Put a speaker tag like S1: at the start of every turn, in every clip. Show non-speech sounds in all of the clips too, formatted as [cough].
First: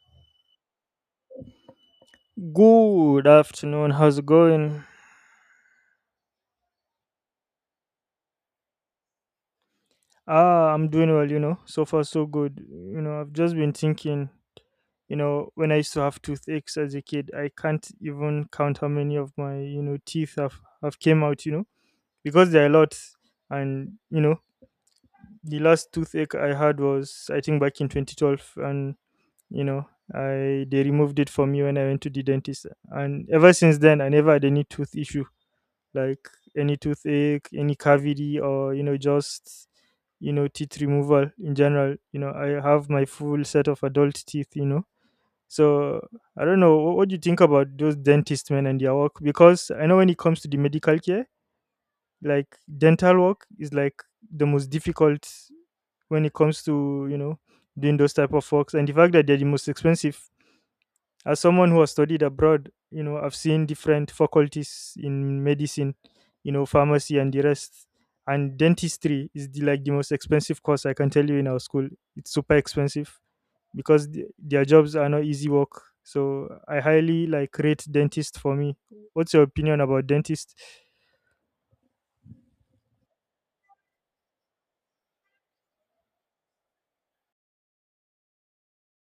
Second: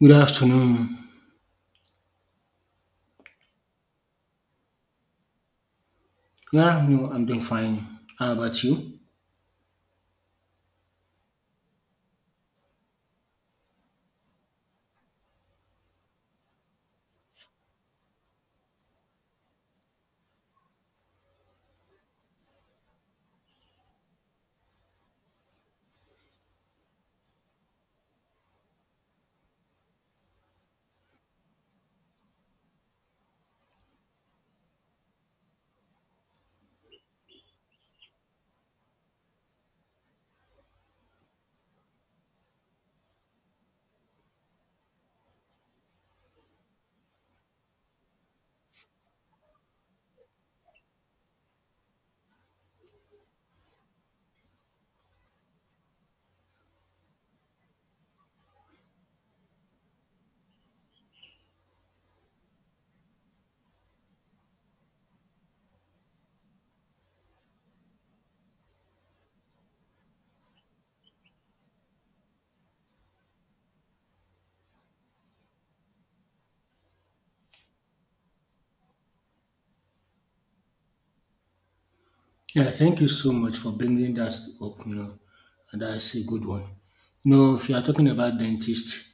S1: Good afternoon.
S2: Good afternoon. How's it going?
S1: Yeah, no, I'm doing fine. How about you?
S2: I'm doing well, So far, so good. I've just been thinking, when I used to have toothaches as a kid, I can't even count how many of my, teeth have came out, because there are a lot. And the last toothache I had was, I think, back in 2012. And, you know, I they removed it from me when I went to the dentist. And ever since then, I never had any tooth issue like any toothache, any cavity, or just teeth removal in general. I have my full set of adult teeth. So I don't know what do you think about those dentist men and their work because I know when it comes to the medical care, like dental work is like the most difficult when it comes to doing those type of works, and the fact that they're the most expensive. As someone who has studied abroad, I've seen different faculties in medicine, pharmacy and the rest. And dentistry is like the most expensive course I can tell you in our school. It's super expensive because their jobs are not easy work. So I highly like rate dentist for me. What's your opinion about dentist?
S1: Yeah, thank you so much for bringing that up. You know, and that's a good one. You know, if you are talking about dentist,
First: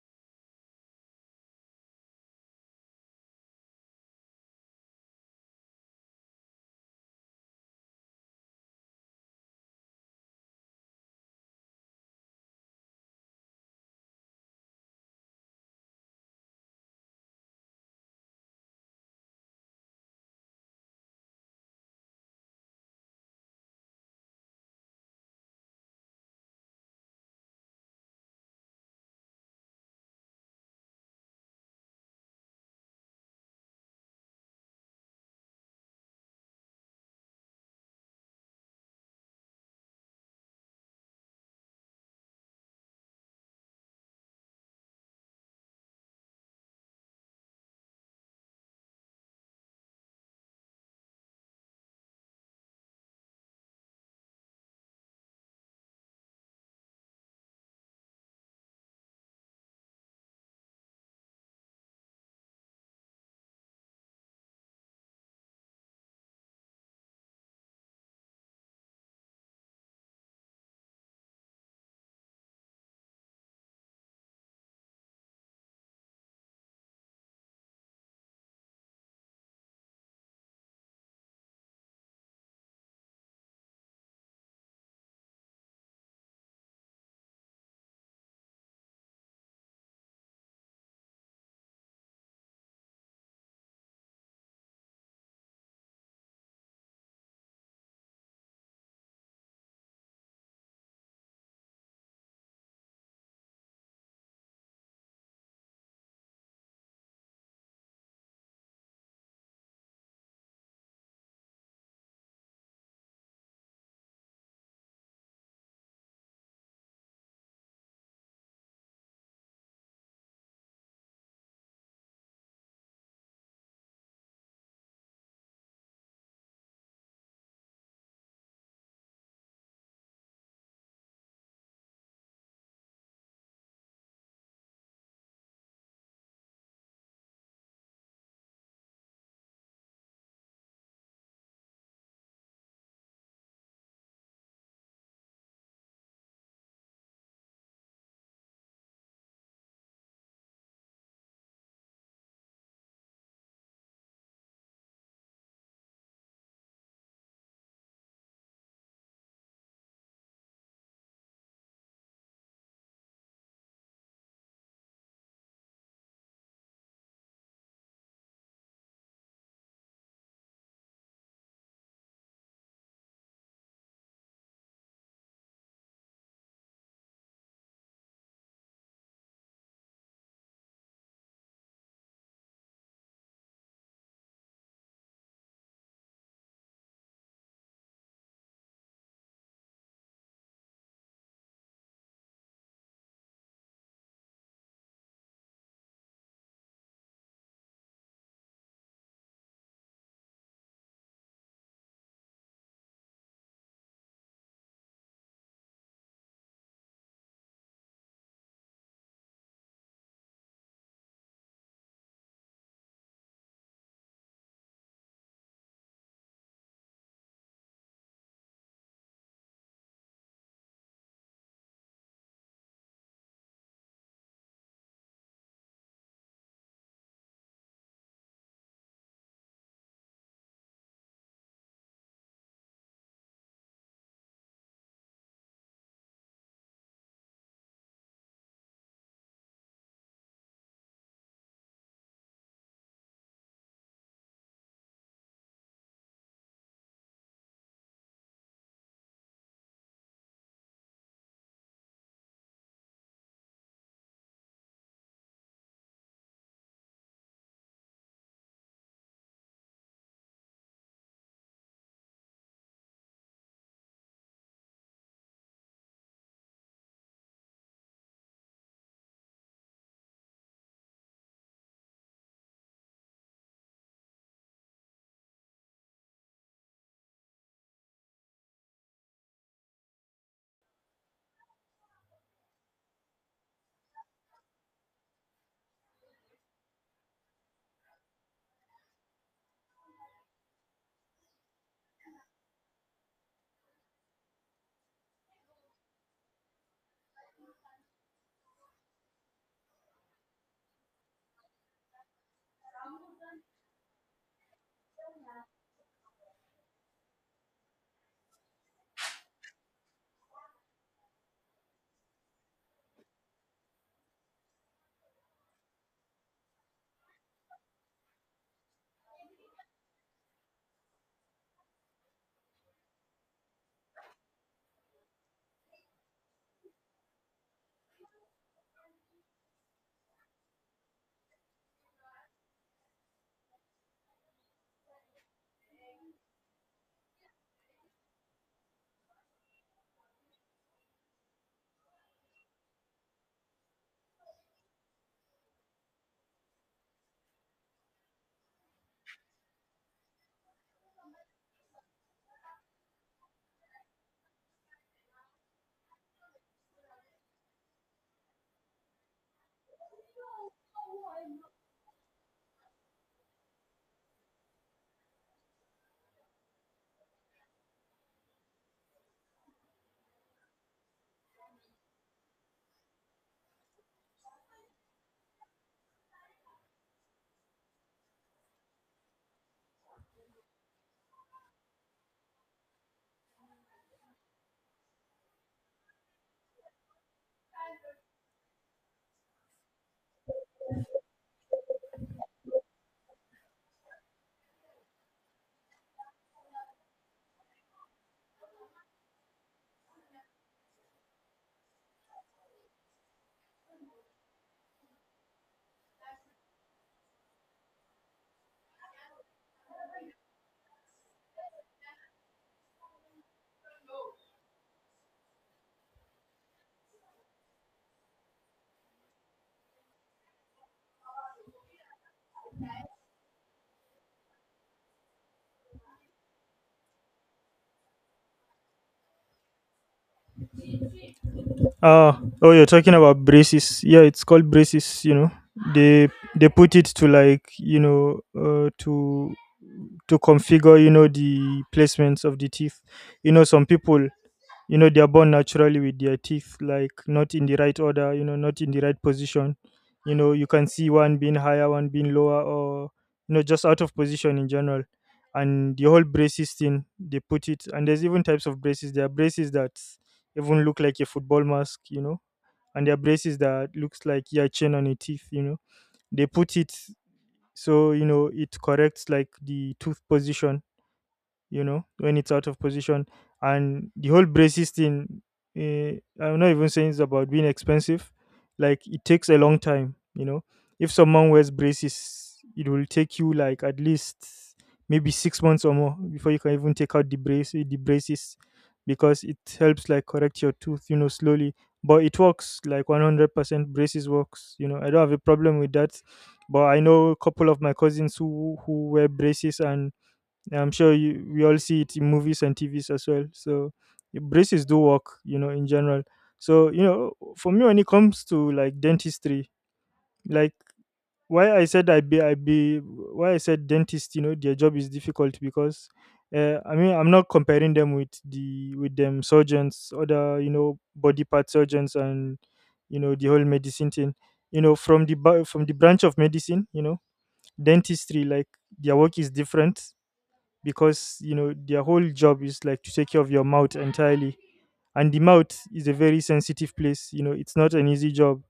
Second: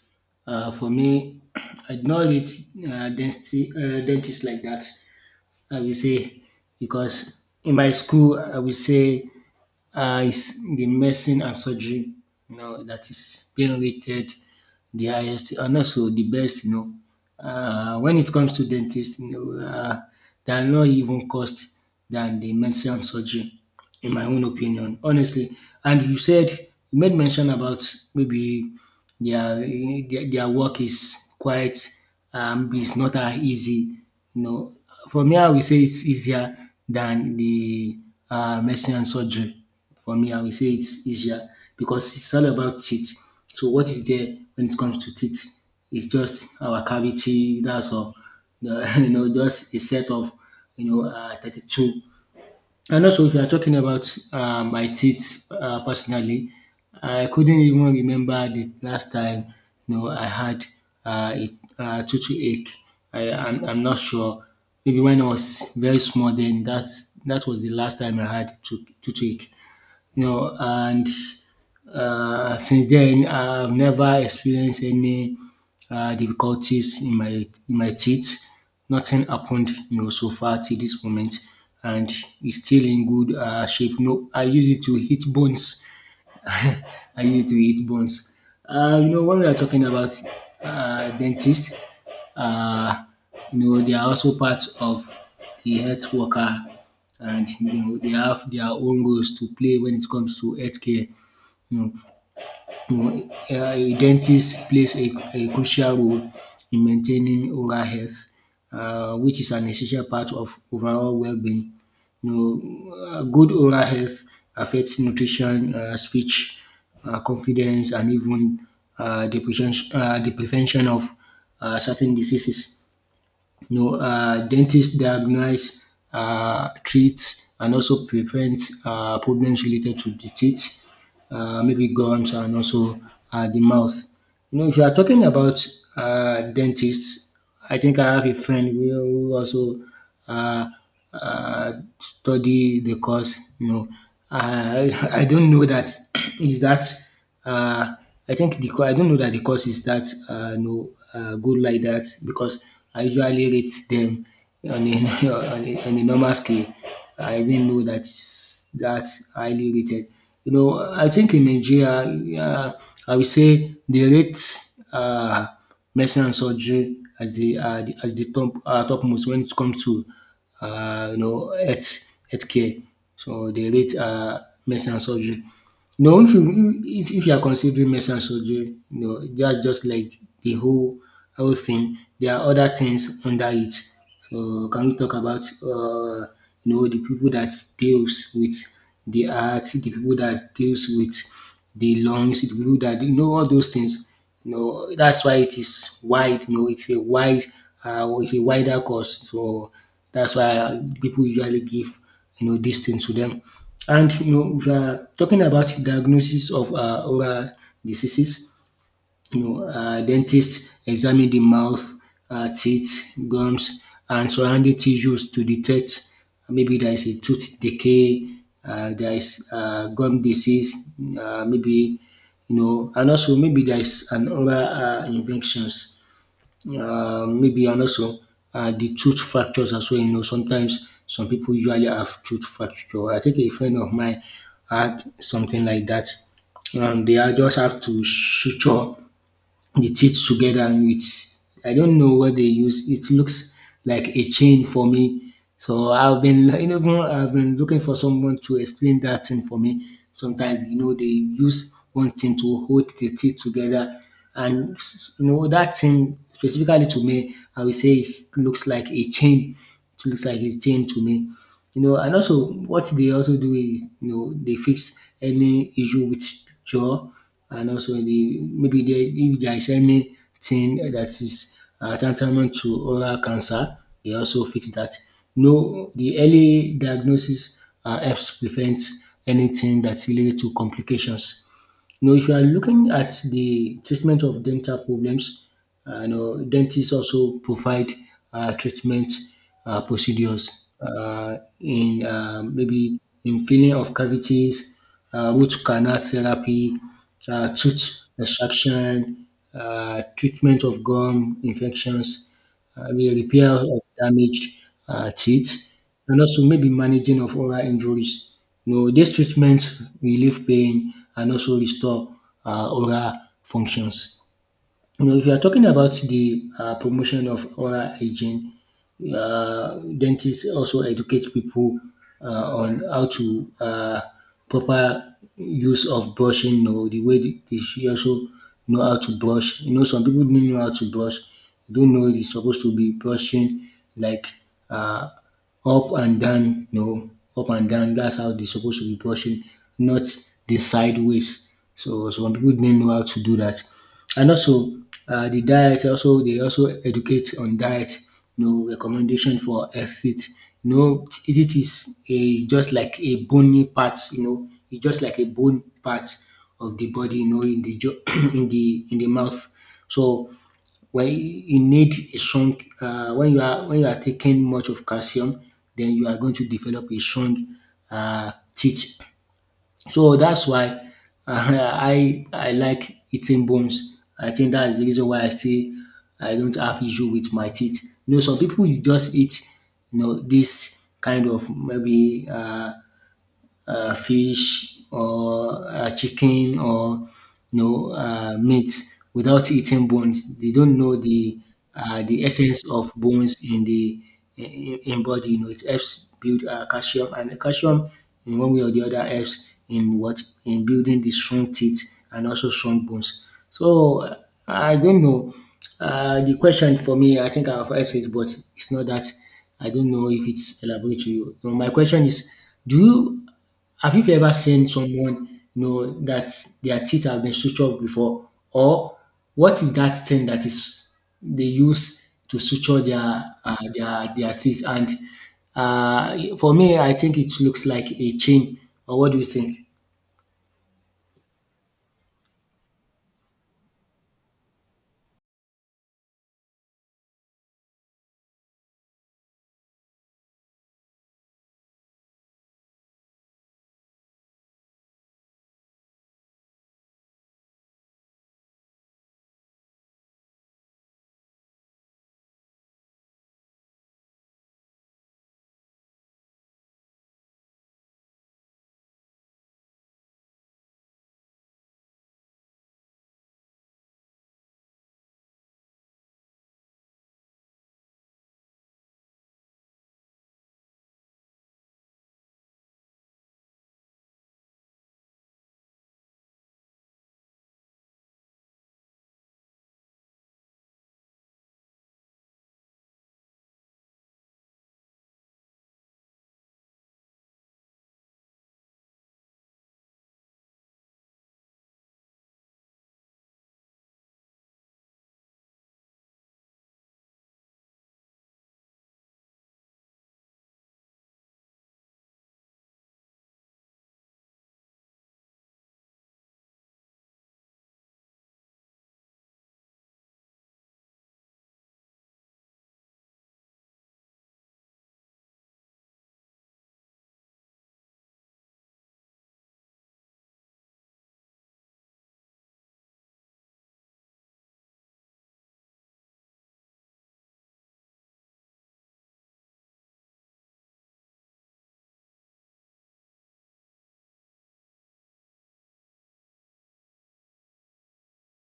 S1: for me, [clears throat] I do not read dentist like that. I will say, because in my school, I will say is the medicine and surgery, you know, that is being rated the highest and also the best, you know. When it comes to dentists, you know, they are not even cost than the medicine and surgery, in my own opinion, honestly. And you said, you made mention about maybe their their work is quite is not that easy. You know, for me, I will say it's easier than the medicine and surgery. For me, I will say it's easier because it's all about teeth. So what is there when it comes to teeth? It's just our cavity. That's all. [laughs] You know, just a set of 32. And also, if you are talking about my teeth personally, I couldn't even remember the last time you know I had a tooth ache. I'm not sure. Maybe when I was very small, then that was the last time I had tooth ache, you know. And since then, I've never experienced any difficulties in my teeth. Nothing happened, you know, so far till this moment, and it's still in good shape. No, I use it to hit bones, I used to eat bones. You know, when we are talking about dentists, uh, you know, they are also part of the health worker, and you know, they have their own roles to play when it comes to healthcare. You know, you a dentist plays a crucial role in maintaining oral health, which is an essential part of overall well-being. You know, good oral health affects nutrition, speech, confidence, and even the prevention of certain diseases. You know, dentists diagnose, treat, and also prevent problems related to the teeth, maybe gums, and also the mouth. You know, if you are talking about dentists, I think I have a friend who also uh, uh, study the course. You know, I [laughs] I don't know that [clears throat] is that uh, I think the cour I don't know that the course is that, no, good like that, because I usually rate them on a [laughs] on a normal scale. I didn't know that's that highly rated. You know, I think in Nigeria, uh, I would say they rate uh, medicine and surgery as the as the top topmost when it comes to you know, healthcare. So they rate medicine and surgery. No, if you are considering medicine and surgery, no, that's just like the whole thing. There are other things under it. So can we talk about you know, the people that deals with the heart, the people that deals with the lungs, the people that, you know, all those things. You know, that's why it is wide. You know, it's a wide, it's a wider course. So that's why people usually give, you know, these things to them. And you know, we are talking about diagnosis of oral diseases, you know, dentists examine the mouth, teeth, gums, and surrounding tissues to detect maybe there is a tooth decay, there is gum disease, maybe, you know, and also maybe there is an oral infections, maybe and also the tooth fractures as well. You know, sometimes some people usually have tooth fracture. I think a friend of mine had something like that. They are just have to suture the teeth together with, I don't know what they use. It looks like a chain for me. So I've been [laughs] you know, even I've been looking for someone to explain that thing for me. Sometimes you know, they use one thing to hold the teeth together, and you know, that thing specifically to me, I will say it looks like a chain. It looks like a chain to me. You know, and also what they also do is, you know, they fix any issue with jaw, and also the maybe there, if there is anything that is tantamount to oral cancer, they also fix that. No, the early diagnosis helps prevent anything that's related to complications. You know, if you are looking at the treatment of dental problems, you know, dentists also provide treatment procedures in maybe in filling of cavities, root canal therapy, tooth extraction, treatment of gum infections, the repair of damaged teeth, and also maybe managing of oral injuries. You know, these treatments relieve pain and also restore oral functions. You know, if you are talking about the promotion of oral hygiene, dentists also educate people on how to proper use of brushing. You know, the way they should also know how to brush. You know, some people don't know how to brush. They don't know they're supposed to be brushing like uh, up and down, no, up and down. That's how they're supposed to be brushing, not the sideways. So some people didn't know how to do that. And also the diet, also they also educate on diet. No recommendation for exit. No, know, it is a just like a bony part, you know, it's just like a bone part of the body, you know, in the jaw, [clears throat] in the mouth. So when you need a strong when you are taking much of calcium, then you are going to develop a strong teeth. So that's why [laughs] I like eating bones. I think that is the reason why I don't have issue with my teeth. You know, some people you just eat, you know, this kind of maybe fish or chicken or, you know, meat without eating bones. They don't know the essence of bones in the in body. You know, it helps build calcium, and calcium in one way or the other helps in what in building the strong teeth and also strong bones. So I don't know. The question for me, I think I've answered it, but it's not that, I don't know if it's elaborate to you. So my question is, do you have you ever seen someone, you know, that their teeth have been sutured before, or what is that thing that is they use to suture their their teeth? And for me, I think it looks like a chain. Or what do you think?
S2: Oh, you're talking about braces. Yeah, it's called braces. They they put it to like to configure the placements of the teeth. Some people they're born naturally with their teeth, like not in the right order, not in the right position. You can see one being higher, one being lower, or just out of position in general. And the whole braces thing they put it, and there's even types of braces. There are braces that even look like a football mask, and there are braces that looks like your chain on your teeth. They put it so it corrects like the tooth position, when it's out of position. And the whole braces thing, I'm not even saying it's about being expensive. Like, it takes a long time, you know. If someone wears braces, it will take you like at least maybe 6 months or more before you can even take out the braces, because it helps like correct your tooth, you know, slowly. But it works. Like 100% braces works, you know. I don't have a problem with that. But I know a couple of my cousins who wear braces, and yeah, I'm sure you we all see it in movies and TVs as well. So yeah, braces do work, you know, in general. So you know, for me, when it comes to like dentistry, like why I said I be why I said dentist, you know, their job is difficult because I mean I'm not comparing them with them surgeons, other you know body part surgeons and you know the whole medicine thing. You know, from from the branch of medicine, you know, dentistry, like their work is different because you know their whole job is like to take care of your mouth entirely, and the mouth is a very sensitive place, you know. It's not an easy job,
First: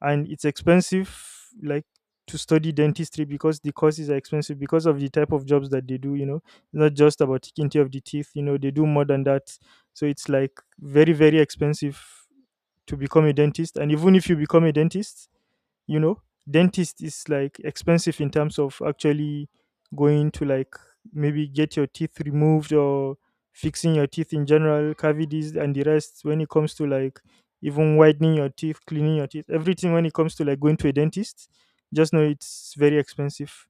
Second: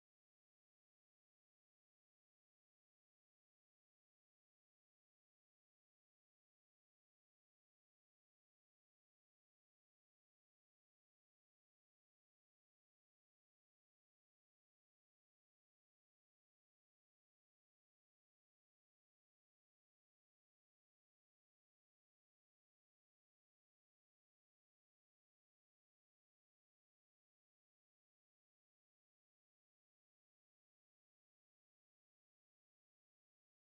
S2: and it's expensive, like to study dentistry, because the courses are expensive because of the type of jobs that they do, you know. It's not just about taking care of the teeth, you know. They do more than that. So it's like very expensive to become a dentist. And even if you become a dentist, you know, dentist is like expensive in terms of actually going to like maybe get your teeth removed or fixing your teeth in general, cavities and the rest, when it comes to like even widening your teeth, cleaning your teeth, everything. When it comes to like going to a dentist, just know it's very expensive.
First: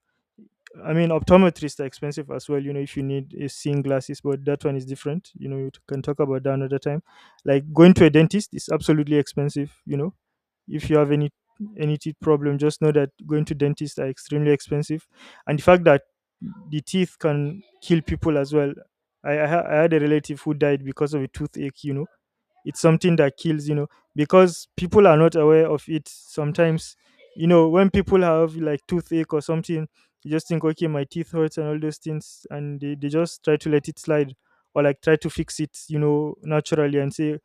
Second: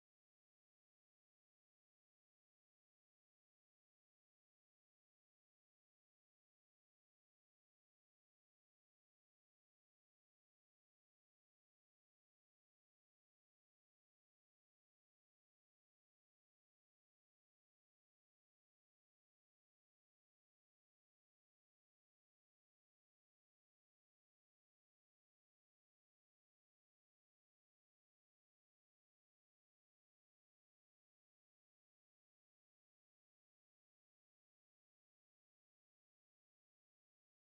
S2: I mean, optometrists are expensive as well, you know, if you need seeing glasses, but that one is different, you know. You can talk about that another time. Like, going to a dentist is absolutely expensive, you know. If you have any teeth problem, just know that going to dentists are extremely expensive. And the fact that the teeth can kill people as well. I had a relative who died because of a toothache, you know. It's something that kills, you know, because people are not aware of it sometimes. You know, when people have like toothache or something, you just think okay my teeth hurts and all those things, and they just try to let it slide, or like try to fix it, you know, naturally, and say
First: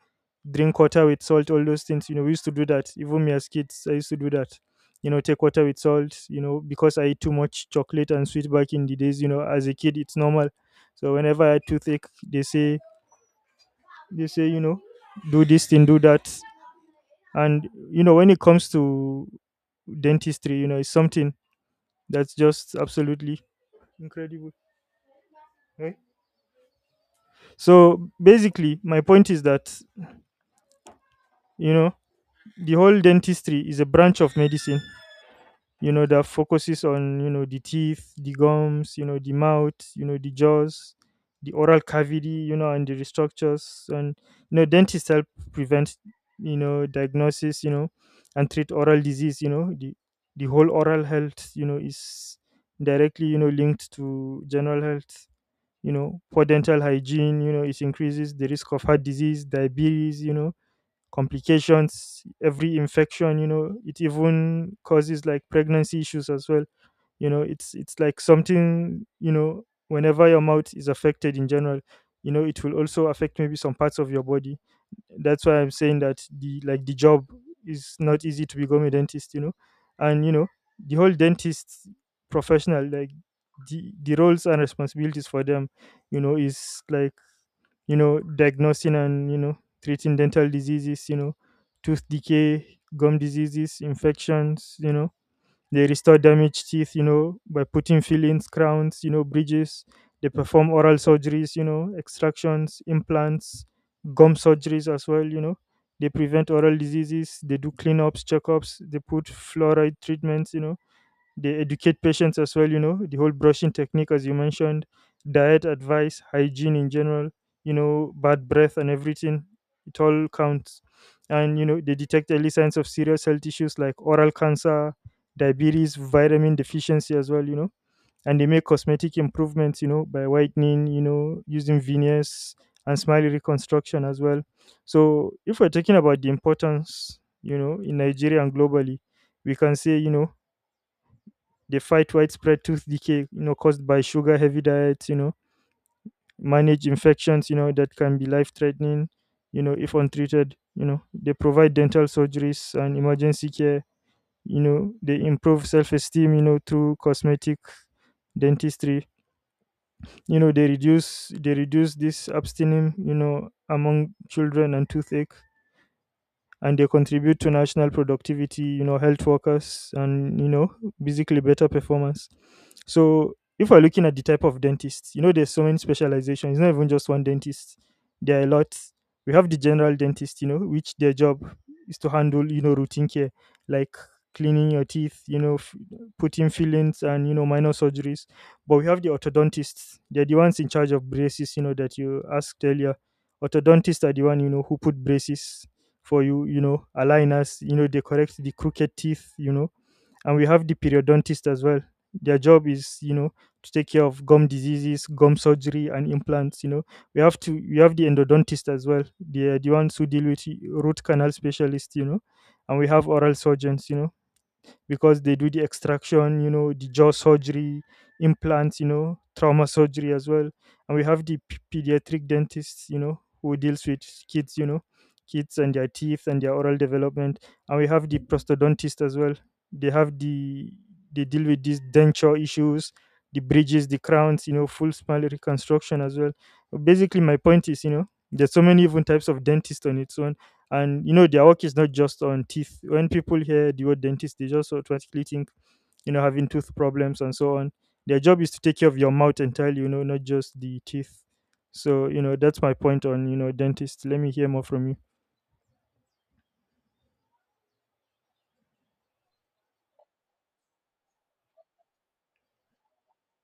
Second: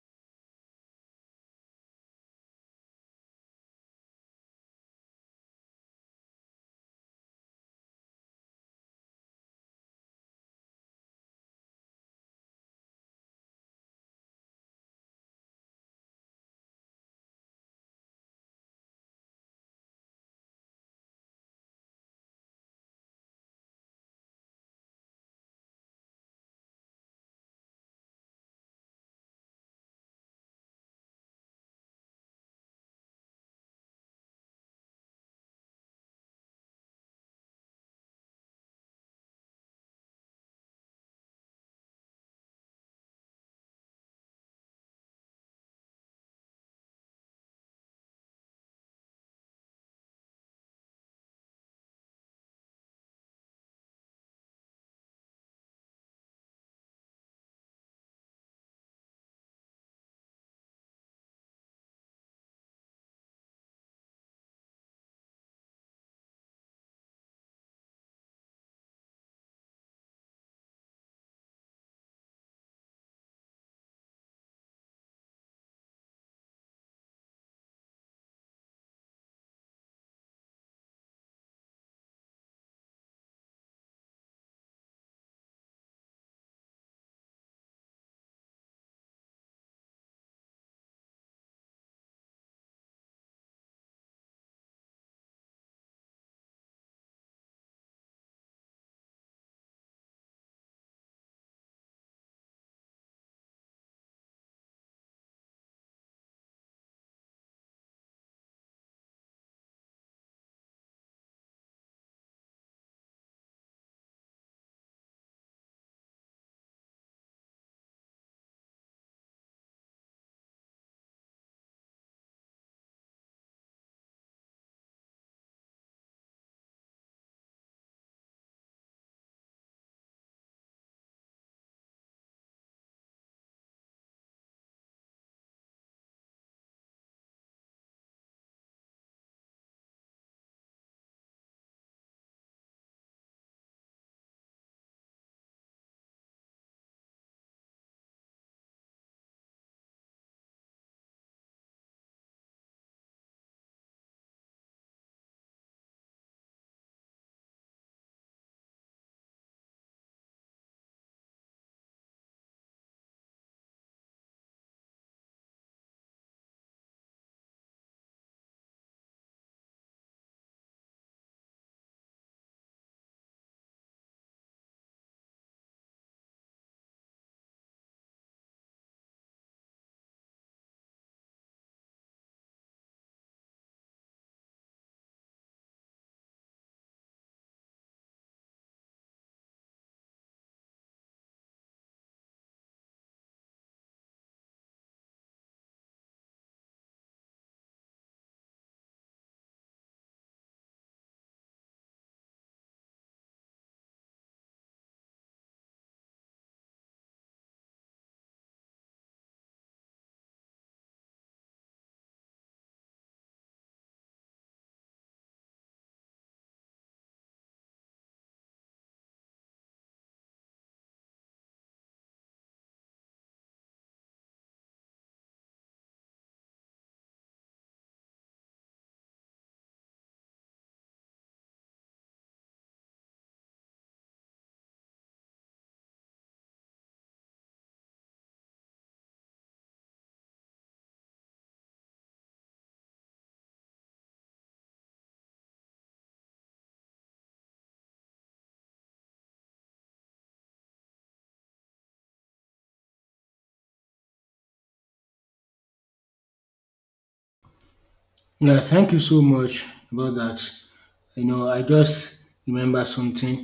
S2: drink water with salt, all those things. You know, we used to do that. Even me as kids, I used to do that, you know, take water with salt, you know, because I eat too much chocolate and sweet back in the days, you know, as a kid it's normal. So whenever I had toothache, they say, you know, do this thing, do that. And, you know, when it comes to dentistry, you know, it's something that's just absolutely incredible. Right? So basically, my point is that, you know, the whole dentistry is a branch of medicine, you know, that focuses on you know the teeth, the gums, you know, the mouth, you know, the jaws, the oral cavity, you know, and the restructures. And you know, dentists help prevent, you know, diagnosis, you know, and treat oral disease. You know, the whole oral health, you know, is directly you know linked to general health. You know, poor dental hygiene, you know, it increases the risk of heart disease, diabetes, you know, complications, every infection, you know, it even causes like pregnancy issues as well, you know. It's like something, you know, whenever your mouth is affected in general, you know, it will also affect maybe some parts of your body. That's why I'm saying that the like the job is not easy to become a dentist, you know. And you know, the whole dentist professional, like the roles and responsibilities for them, you know, is like you know, diagnosing and, you know, treating dental diseases, you know, tooth decay, gum diseases, infections, you know. They restore damaged teeth, you know, by putting fillings, crowns, you know, bridges. They perform oral surgeries, you know, extractions, implants, gum surgeries as well, you know. They prevent oral diseases. They do cleanups, checkups. They put fluoride treatments, you know, they educate patients as well, you know, the whole brushing technique as you mentioned, diet advice, hygiene in general, you know, bad breath and everything, it all counts. And you know, they detect early signs of serious health issues like oral cancer, diabetes, vitamin deficiency as well, you know. And they make cosmetic improvements, you know, by whitening, you know, using veneers, and smile reconstruction as well. So if we're talking about the importance, you know, in Nigeria and globally, we can say, you know, they fight widespread tooth decay, you know, caused by sugar heavy diets, you know, manage infections, you know, that can be life threatening, you know, if untreated, you know. They provide dental surgeries and emergency care, you know, they improve self esteem, you know, through cosmetic dentistry, you know, they reduce this abstaining, you know, among children and toothache, and they contribute to national productivity, you know, health workers, and, you know, basically better performance. So if we're looking at the type of dentist, you know, there's so many specializations. It's not even just one dentist. There are a lot. We have the general dentist, you know, which their job is to handle, you know, routine care like cleaning your teeth, you know, putting fillings and, you know, minor surgeries. But we have the orthodontists. They're the ones in charge of braces, you know, that you asked earlier. Orthodontists are the one, you know, who put braces for you, you know, aligners, you know, they correct the crooked teeth, you know, and we have the periodontist as well. Their job is, you know, to take care of gum diseases, gum surgery, and implants. You know, we have the endodontist as well. They are the ones who deal with root canal specialists. You know, and we have oral surgeons. You know, because they do the extraction, you know, the jaw surgery, implants, you know, trauma surgery as well. And we have the pediatric dentists, you know, who deals with kids, you know, kids and their teeth and their oral development. And we have the prostodontist as well. They have the they deal with these denture issues, the bridges, the crowns, full smile reconstruction as well. Basically, my point is, there's so many even types of dentist on its own, and their work is not just on teeth. When people hear the word dentist, they just automatically think, having tooth problems and so on. Their job is to take care of your mouth entirely, not just the teeth. So that's my point on dentist. Let me hear more from you.
S1: Yeah, thank you so much about that. You know, I just remember something.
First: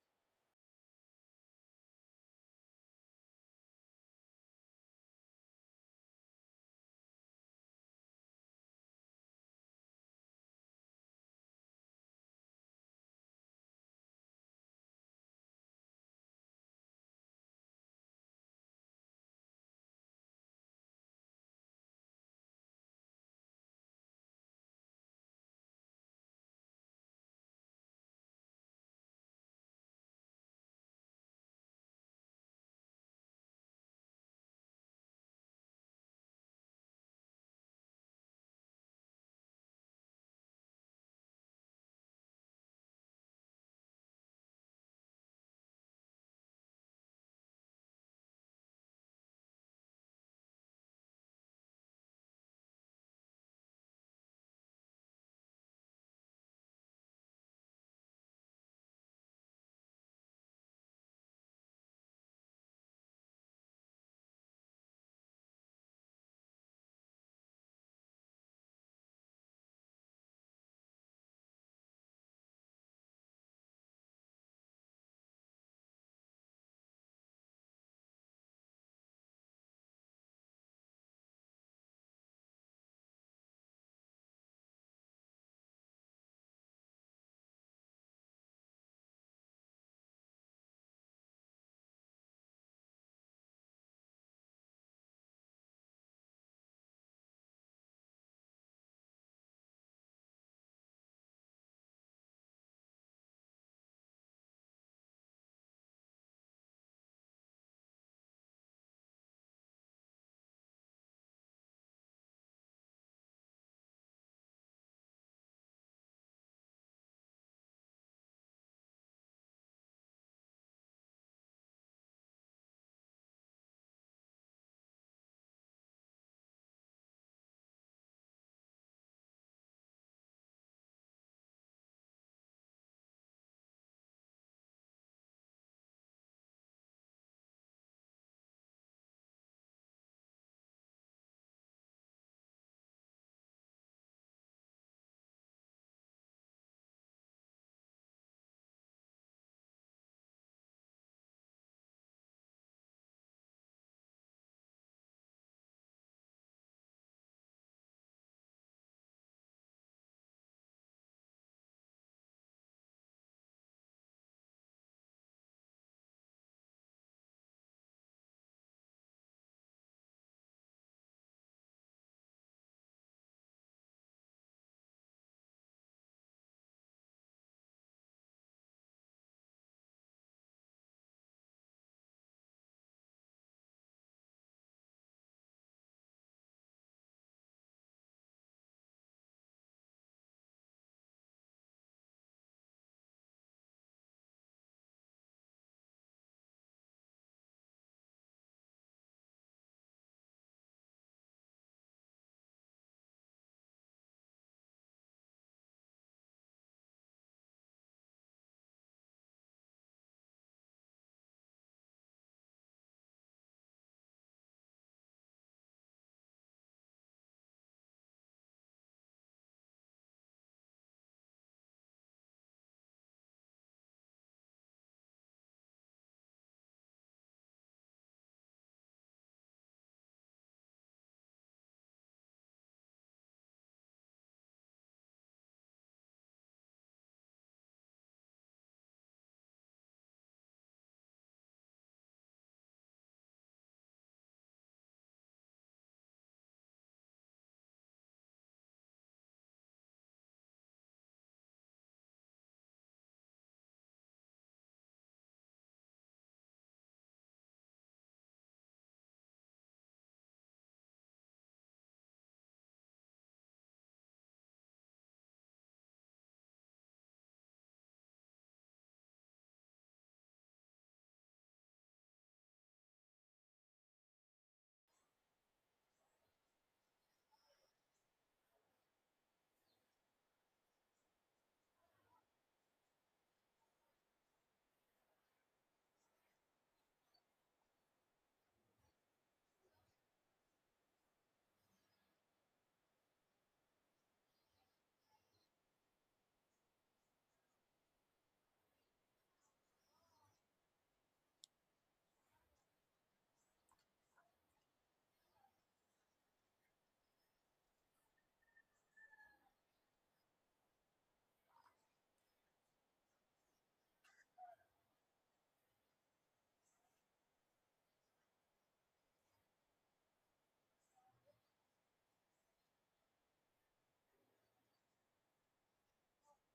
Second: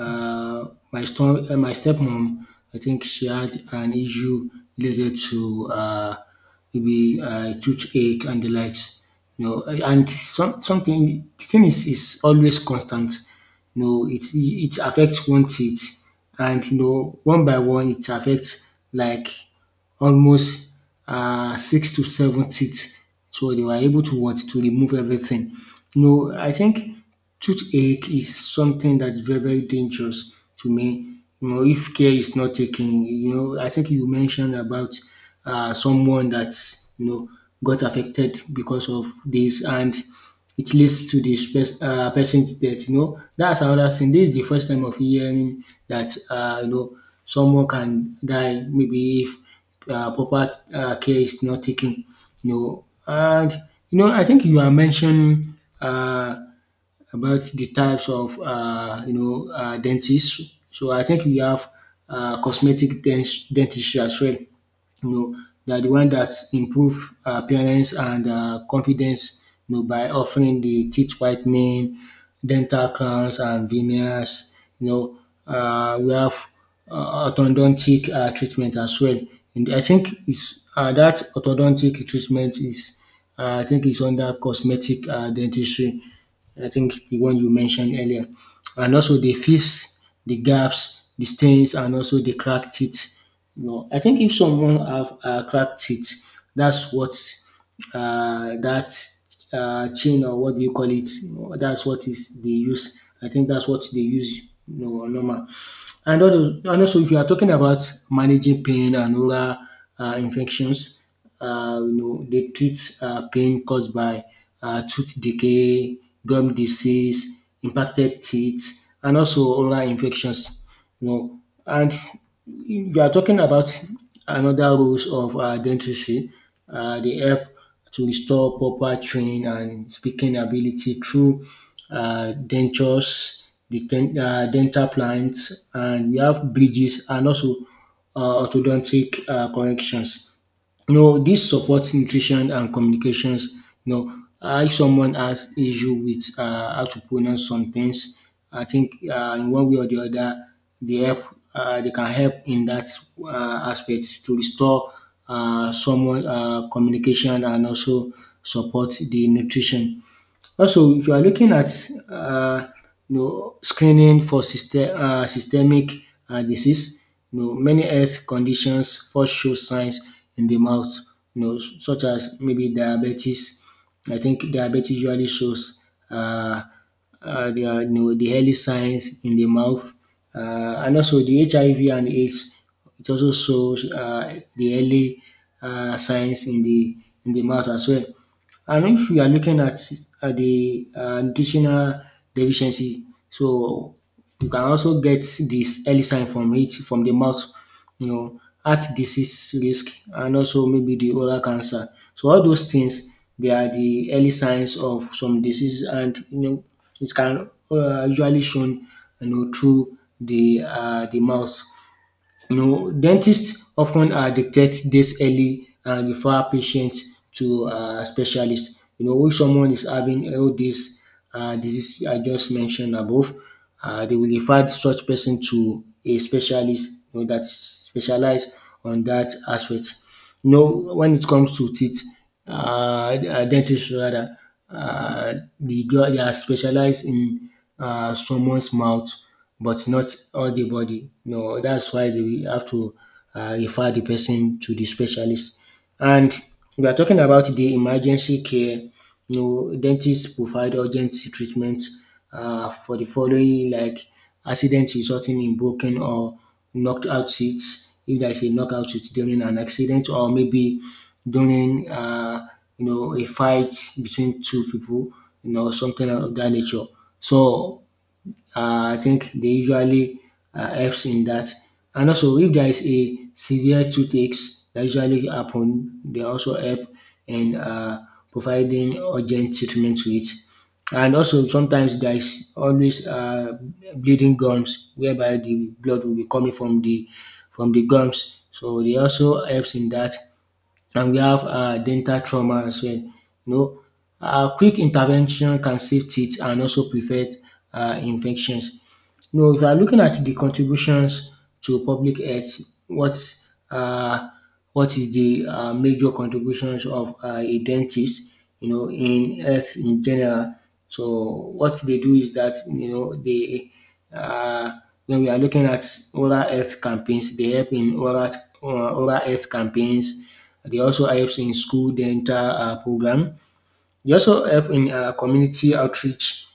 S1: Uh, my stepmom, I think she had an issue related to maybe toothache and the likes. You know, and some, something, the thing is always constant. You know, it affects one teeth, and you know, one by one, it affects like almost six to seven teeth. So they were able to what? To remove everything. No, I think toothache is something that's very, very dangerous to me. You know, if care is not taken, you know, I think you mentioned about someone that's, you know, got affected because of this, and it leads to the person's death, you know. That's another thing. This is the first time of hearing that. You know, someone can die maybe if proper care is not taken, you know. And you know, I think you are mentioning Uh about the types of dentists. So I think we have dentistry as well. You know, they are the one that improve appearance and confidence. You know, by offering the teeth whitening, dental crowns, and veneers. You know, we have orthodontic treatment as well. And I think it's that orthodontic treatment is, I think, it's under cosmetic dentistry. I think the one you mentioned earlier. And also they fix the gaps, the stains, and also the cracked teeth. You know, I think if someone have cracked teeth, that's what that chain or what do you call it? You know, that's what is they use. I think that's what they use. You know, normal. And all and also if you are talking about managing pain and oral infections, you know they treat pain caused by tooth decay, gum disease, impacted teeth, and also oral infections, you know. And if you are talking about another roles of dentistry, dey help to restore proper chewing and speaking ability through dentures, dental plants, and we have bridges, and also orthodontic corrections. You know, this supports nutrition and communications. You know, I someone has issue with how to pronounce some things. I think in one way or the other, they help. They can help in that aspect to restore someone communication and also support the nutrition. Also, if you are looking at um you know screening for systemic disease, you know many health conditions first show signs in the mouth, you know, such as maybe diabetes. I think diabetes usually shows uh, their you know the early signs in the mouth, and also the HIV and AIDS, it also shows the early signs in the mouth as well. And if you are looking at at the nutritional deficiency, so you can also get this early sign from it from the mouth, you know, heart disease risk, and also maybe the oral cancer. So all those things they are the early signs of some disease, and you know it can usually shown you know through the mouth. You know, dentists often detect this early and refer patients to specialists. You know, if someone is having all this disease I just mentioned above, they will refer such person to a specialist, you know, that specialize on that aspect. You know, when it comes to teeth, dentists rather, uh, they, do, they are specialized in someone's mouth, but not all the body. No, that's why they have to refer the person to the specialist. And we are talking about the emergency care. You know, dentists provide urgent treatment for the following, like accidents resulting in broken or knockout seats. If there is a knockout seat, during an accident, or maybe during you know a fight between two people, you know, something of that nature. So I think they usually helps in that. And also, if there is a severe toothaches that usually happen, they also help in providing urgent treatment to it. And also, sometimes there is always bleeding gums, whereby the blood will be coming from the gums. So they also helps in that. And we have dental trauma as well. You know, quick intervention can save teeth and also prevent infections. No, if you are looking at the contributions to public health, what uh what is the major contributions of a dentist, you know, in health in general? So what they do is that, you know, they uh, when we are looking at oral health campaigns, they help in oral health campaigns. They also help in school dental program. They also help in community outreach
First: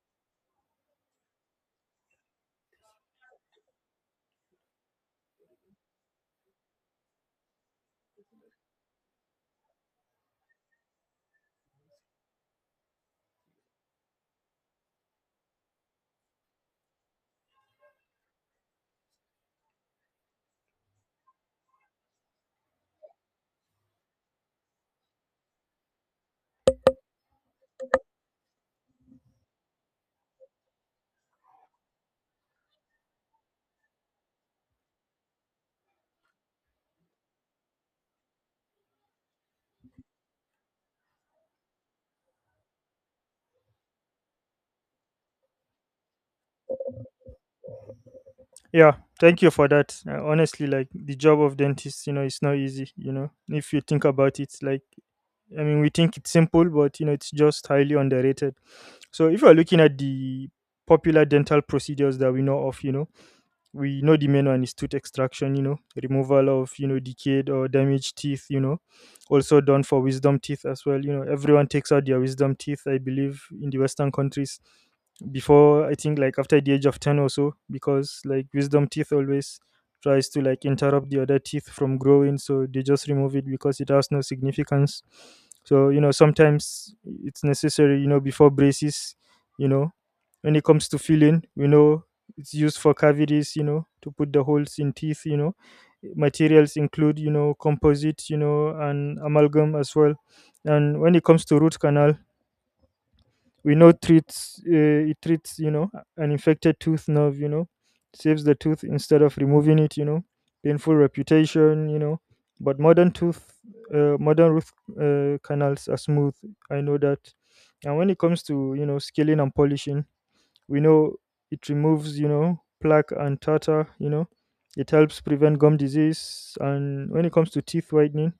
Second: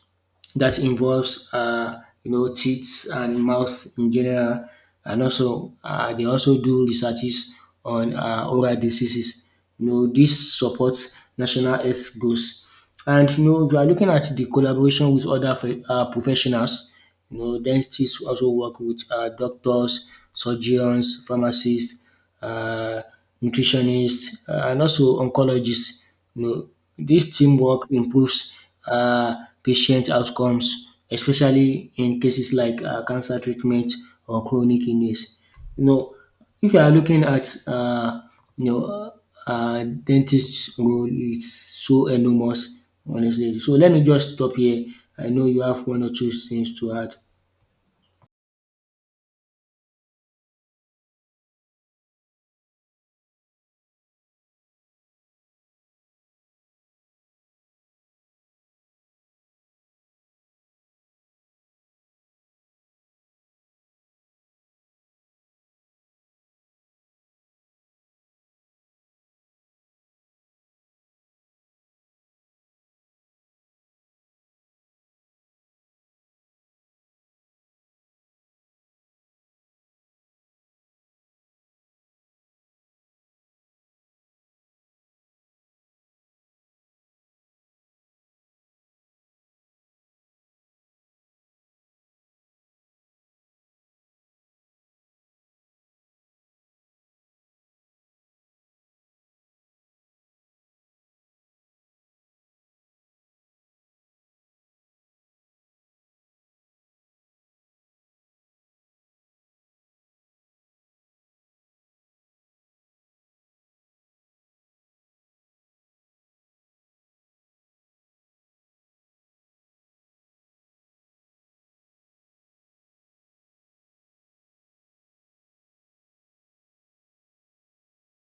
S1: that involves you know teeth and mouth in general, and also they also do researches on oral diseases. You know, this supports national health goals. And you know, if you are looking at the collaboration with other professionals, you know, dentists also work with doctors, surgeons, pharmacists, uh, nutritionists, and also oncologists. You know, this teamwork improves uh, patient outcomes, especially in cases like cancer treatment or chronic illness. You know, if you are looking at you know dentist role, it's so enormous, honestly. So let me just stop here. I know you have one or two things to add.
S2: Yeah, thank you for that. Honestly, like the job of dentist, it's not easy. If you think about it, like I mean, we think it's simple, but it's just highly underrated. So if you're looking at the popular dental procedures that we know of, we know the main one is tooth extraction. Removal of decayed or damaged teeth. Also done for wisdom teeth as well. Everyone takes out their wisdom teeth, I believe, in the western countries before. I think like after the age of 10 or so, because like wisdom teeth always tries to like interrupt the other teeth from growing, so they just remove it because it has no significance. So sometimes it's necessary, before braces. You know when it comes to filling, we know it's used for cavities, to put the holes in teeth. Materials include, composite, and amalgam as well. And when it comes to root canal, we know treats it treats, an infected tooth nerve, saves the tooth instead of removing it. Painful reputation. But modern root canals are smooth. I know that. And when it comes to scaling and polishing, we know it removes plaque and tartar. It helps prevent gum disease. And when it comes to teeth whitening,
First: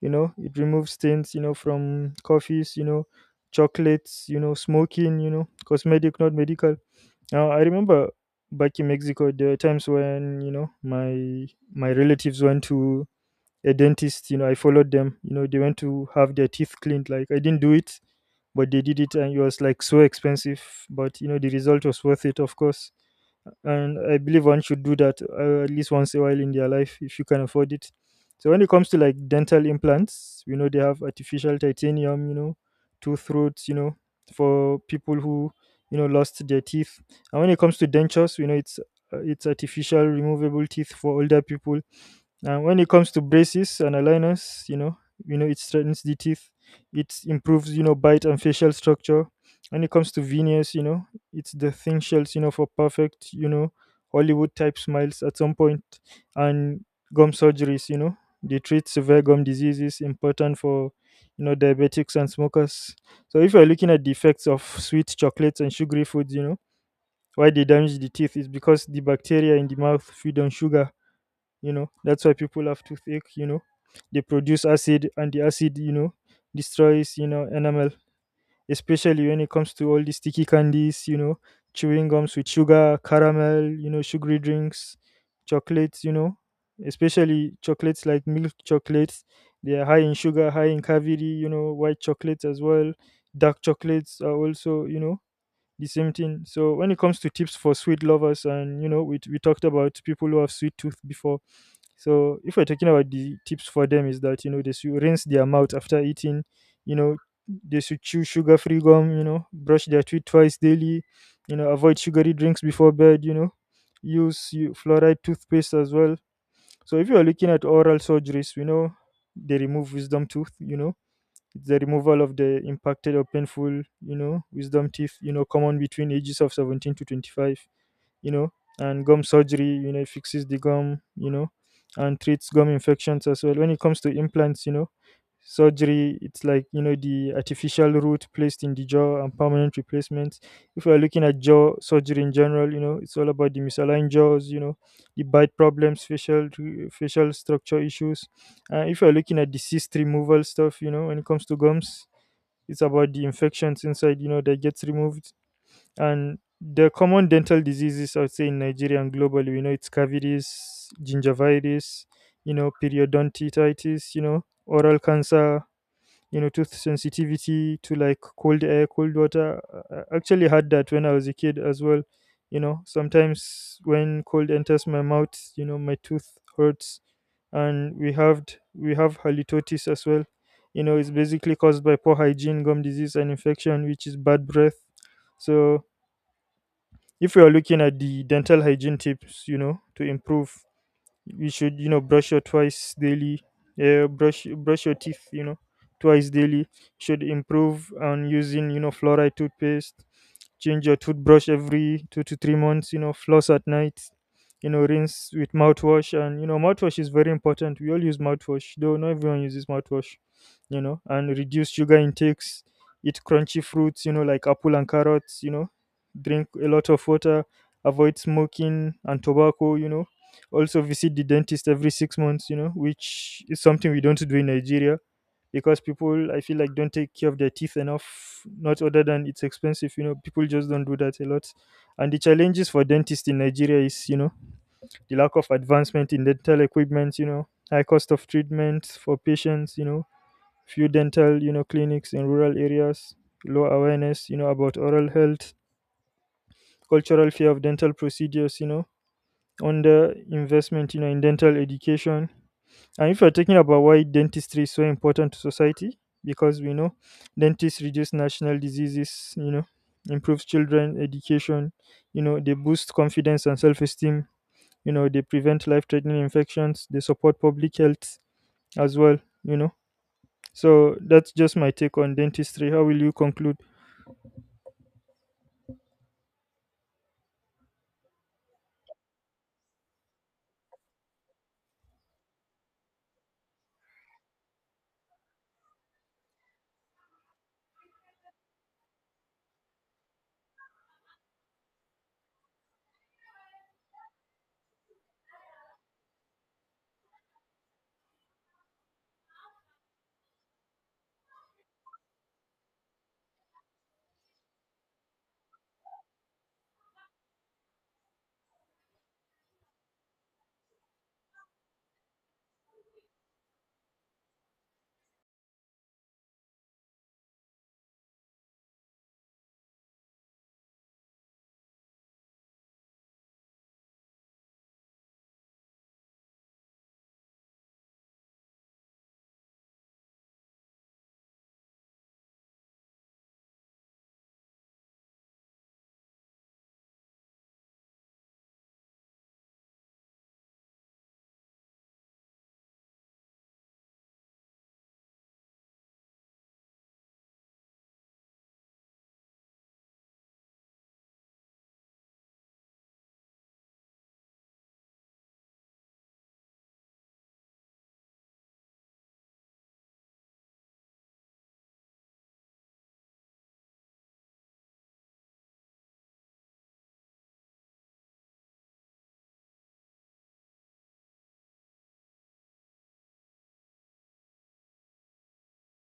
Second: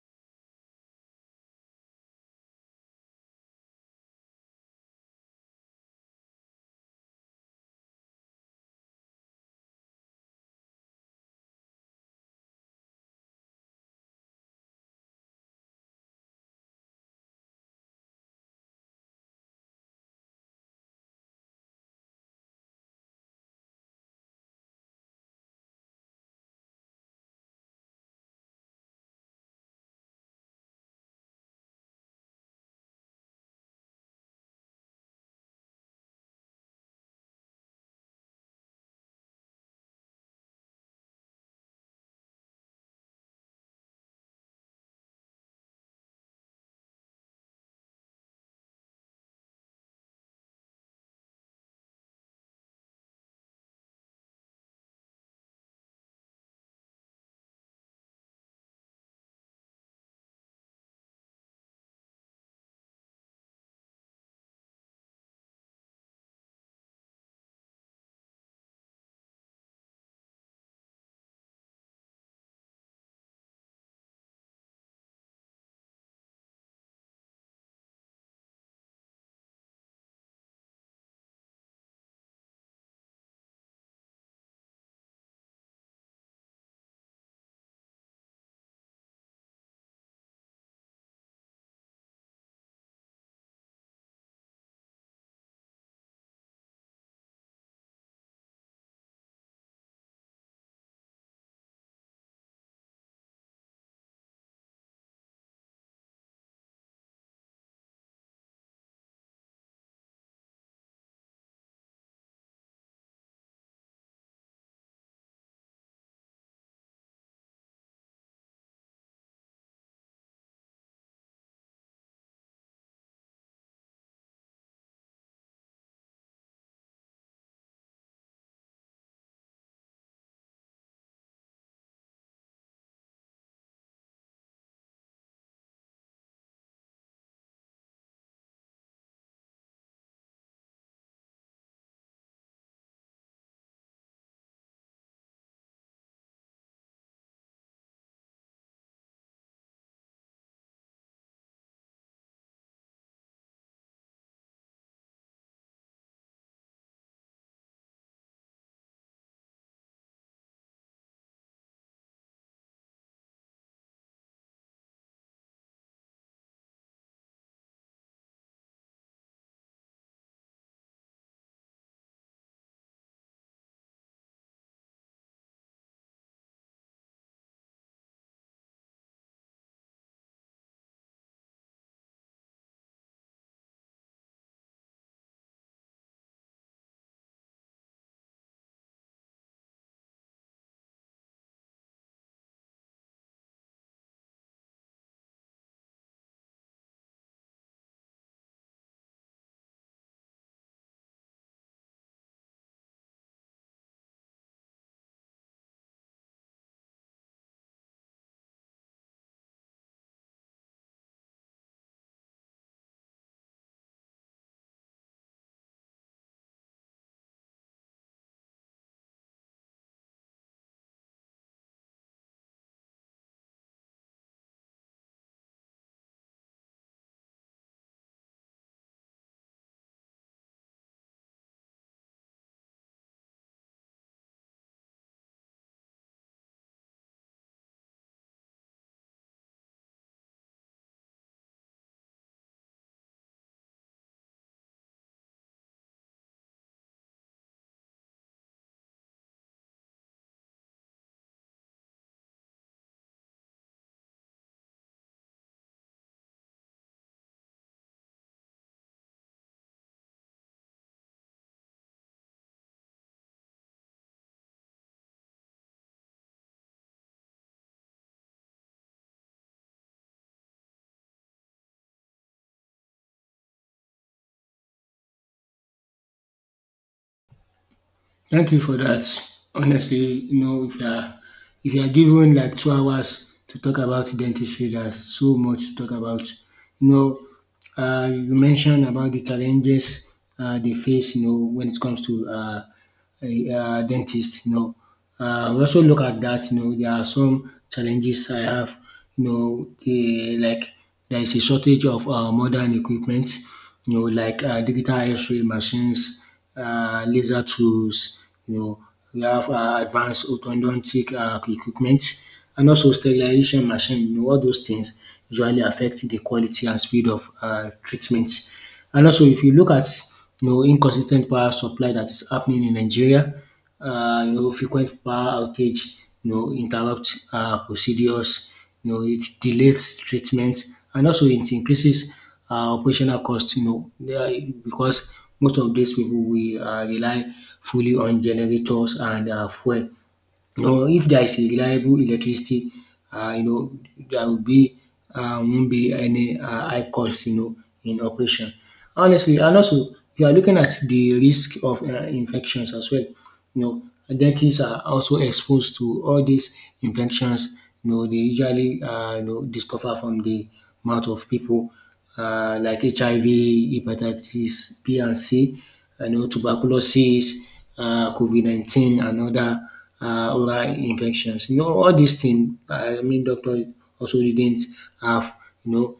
S2: it removes stains, from coffees, chocolates, smoking. Cosmetic, not medical. Now I remember back in Mexico there were times when, my relatives went to a dentist. I followed them. They went to have their teeth cleaned. Like, I didn't do it, but they did it and it was like so expensive. But the result was worth it, of course. And I believe one should do that, at least once a while in their life, if you can afford it. So when it comes to like dental implants, they have artificial titanium, tooth roots, for people who, lost their teeth. And when it comes to dentures, it's artificial removable teeth for older people. And when it comes to braces and aligners, it strengthens the teeth. It improves, bite and facial structure. When it comes to veneers, it's the thin shells, for perfect, Hollywood type smiles at some point. And gum surgeries, they treat severe gum diseases, important for, diabetics and smokers. So if you're looking at the effects of sweet chocolates and sugary foods, why they damage the teeth is because the bacteria in the mouth feed on sugar. That's why people have toothache. They produce acid, and the acid, destroys, enamel, especially when it comes to all the sticky candies, chewing gums with sugar, caramel, sugary drinks, chocolates, especially chocolates like milk chocolates. They are high in sugar, high in cavity. White chocolates as well. Dark chocolates are also, the same thing. So when it comes to tips for sweet lovers, and we talked about people who have sweet tooth before. So if we're talking about the tips for them is that, they should rinse their mouth after eating, you know they should chew sugar-free gum, brush their teeth twice daily, avoid sugary drinks before bed, use you- fluoride toothpaste as well. So if you are looking at oral surgeries, we know they remove wisdom tooth, it's the removal of the impacted or painful, wisdom teeth, common between ages of 17 to 25 you know, and gum surgery, it fixes the gum, and treats gum infections as well. When it comes to implants, surgery, it's like, the artificial root placed in the jaw and permanent replacements. If we're looking at jaw surgery in general, it's all about the misaligned jaws, the bite problems, facial structure issues. If you're looking at the cyst removal stuff, when it comes to gums, it's about the infections inside, that gets removed. And the common dental diseases, I would say, in Nigeria and globally, we know it's cavities, gingivitis, periodontitis, oral cancer, tooth sensitivity to like cold air, cold water. I actually had that when I was a kid as well. Sometimes when cold enters my mouth, my tooth hurts. And we have halitosis as well. It's basically caused by poor hygiene, gum disease, and infection, which is bad breath. So if you are looking at the dental hygiene tips, to improve, you should, brush your twice daily, brush your teeth, twice daily. Should improve on using, fluoride toothpaste, change your toothbrush every two to three months, floss at night, rinse with mouthwash. And, mouthwash is very important. We all use mouthwash, though not everyone uses mouthwash, and reduce sugar intakes, eat crunchy fruits, like apple and carrots, drink a lot of water, avoid smoking and tobacco. Also visit the dentist every six months, which is something we don't do in Nigeria because people I feel like don't take care of their teeth enough. Not other than it's expensive. People just don't do that a lot. And the challenges for dentists in Nigeria is, the lack of advancement in dental equipment, high cost of treatment for patients, few dental, clinics in rural areas, low awareness, about oral health, cultural fear of dental procedures, under investment, in dental education. And if you're talking about why dentistry is so important to society, because we know dentists reduce national diseases, improves children education, they boost confidence and self esteem, they prevent life threatening infections, they support public health as well, you know. So that's just my take on dentistry. How will you conclude?
S1: Thank you for that. Honestly, you know, if you are given like 2 hours to talk about dentistry, there's so much to talk about. You know, you mentioned about the challenges they face. You know, when it comes to dentist. You know, we also look at that. You know, there are some challenges I have. You know, the, like there is a shortage of modern equipment. You know, like digital X-ray machines, laser tools, you know, we have advanced orthodontic equipment, and also sterilization machine. You know, all those things usually affect the quality and speed of treatment. And also, if you look at you know inconsistent power supply that is happening in Nigeria, you know, frequent power outage, you know, interrupt procedures, you know, it delays treatment, and also it increases operational costs, you know, because most of these people we rely fully on generators and fuel. You know, if there is a reliable electricity, you know, there will be won't be any high cost, you know, in operation. Honestly, and also you are looking at the risk of infections as well. You know, dentists are also exposed to all these infections. You know, they usually you know discover from the mouth of people like HIV, hepatitis B and C, you know, tuberculosis, COVID-19, and other oral infections. You know, all these things, I mean, doctor also didn't have, you know,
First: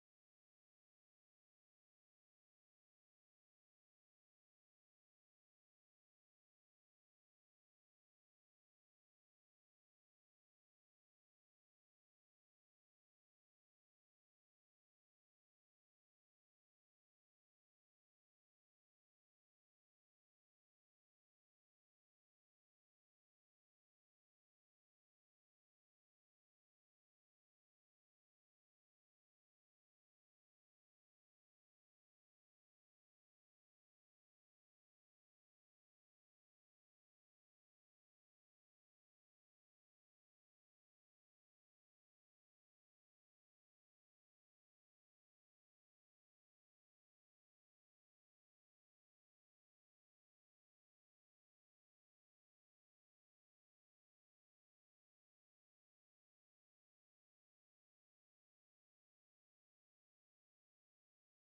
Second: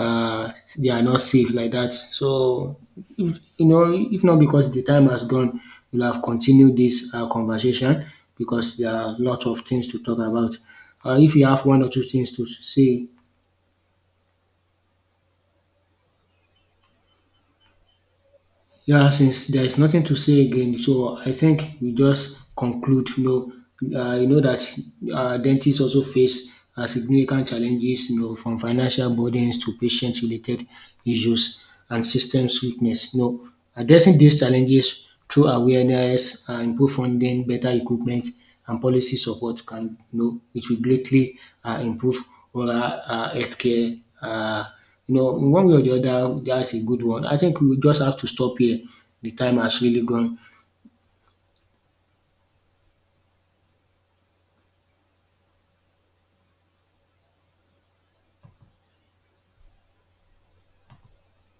S1: uh, they are not safe like that. So, if, you know, if not because the time has gone, we'll have continued this conversation because there are a lot of things to talk about. If you have one or two things to say, yeah, since there is nothing to say again, so I think we just conclude. You know that dentists also face significant challenges. You know, from financial burdens to patient-related issues and systems weakness. You know, addressing these challenges through awareness, improved funding, better equipment, and policy support can, you know, it will greatly improve oral healthcare, you know, in one way or the other, that's a good one. I think we just have to stop here. The time has really gone.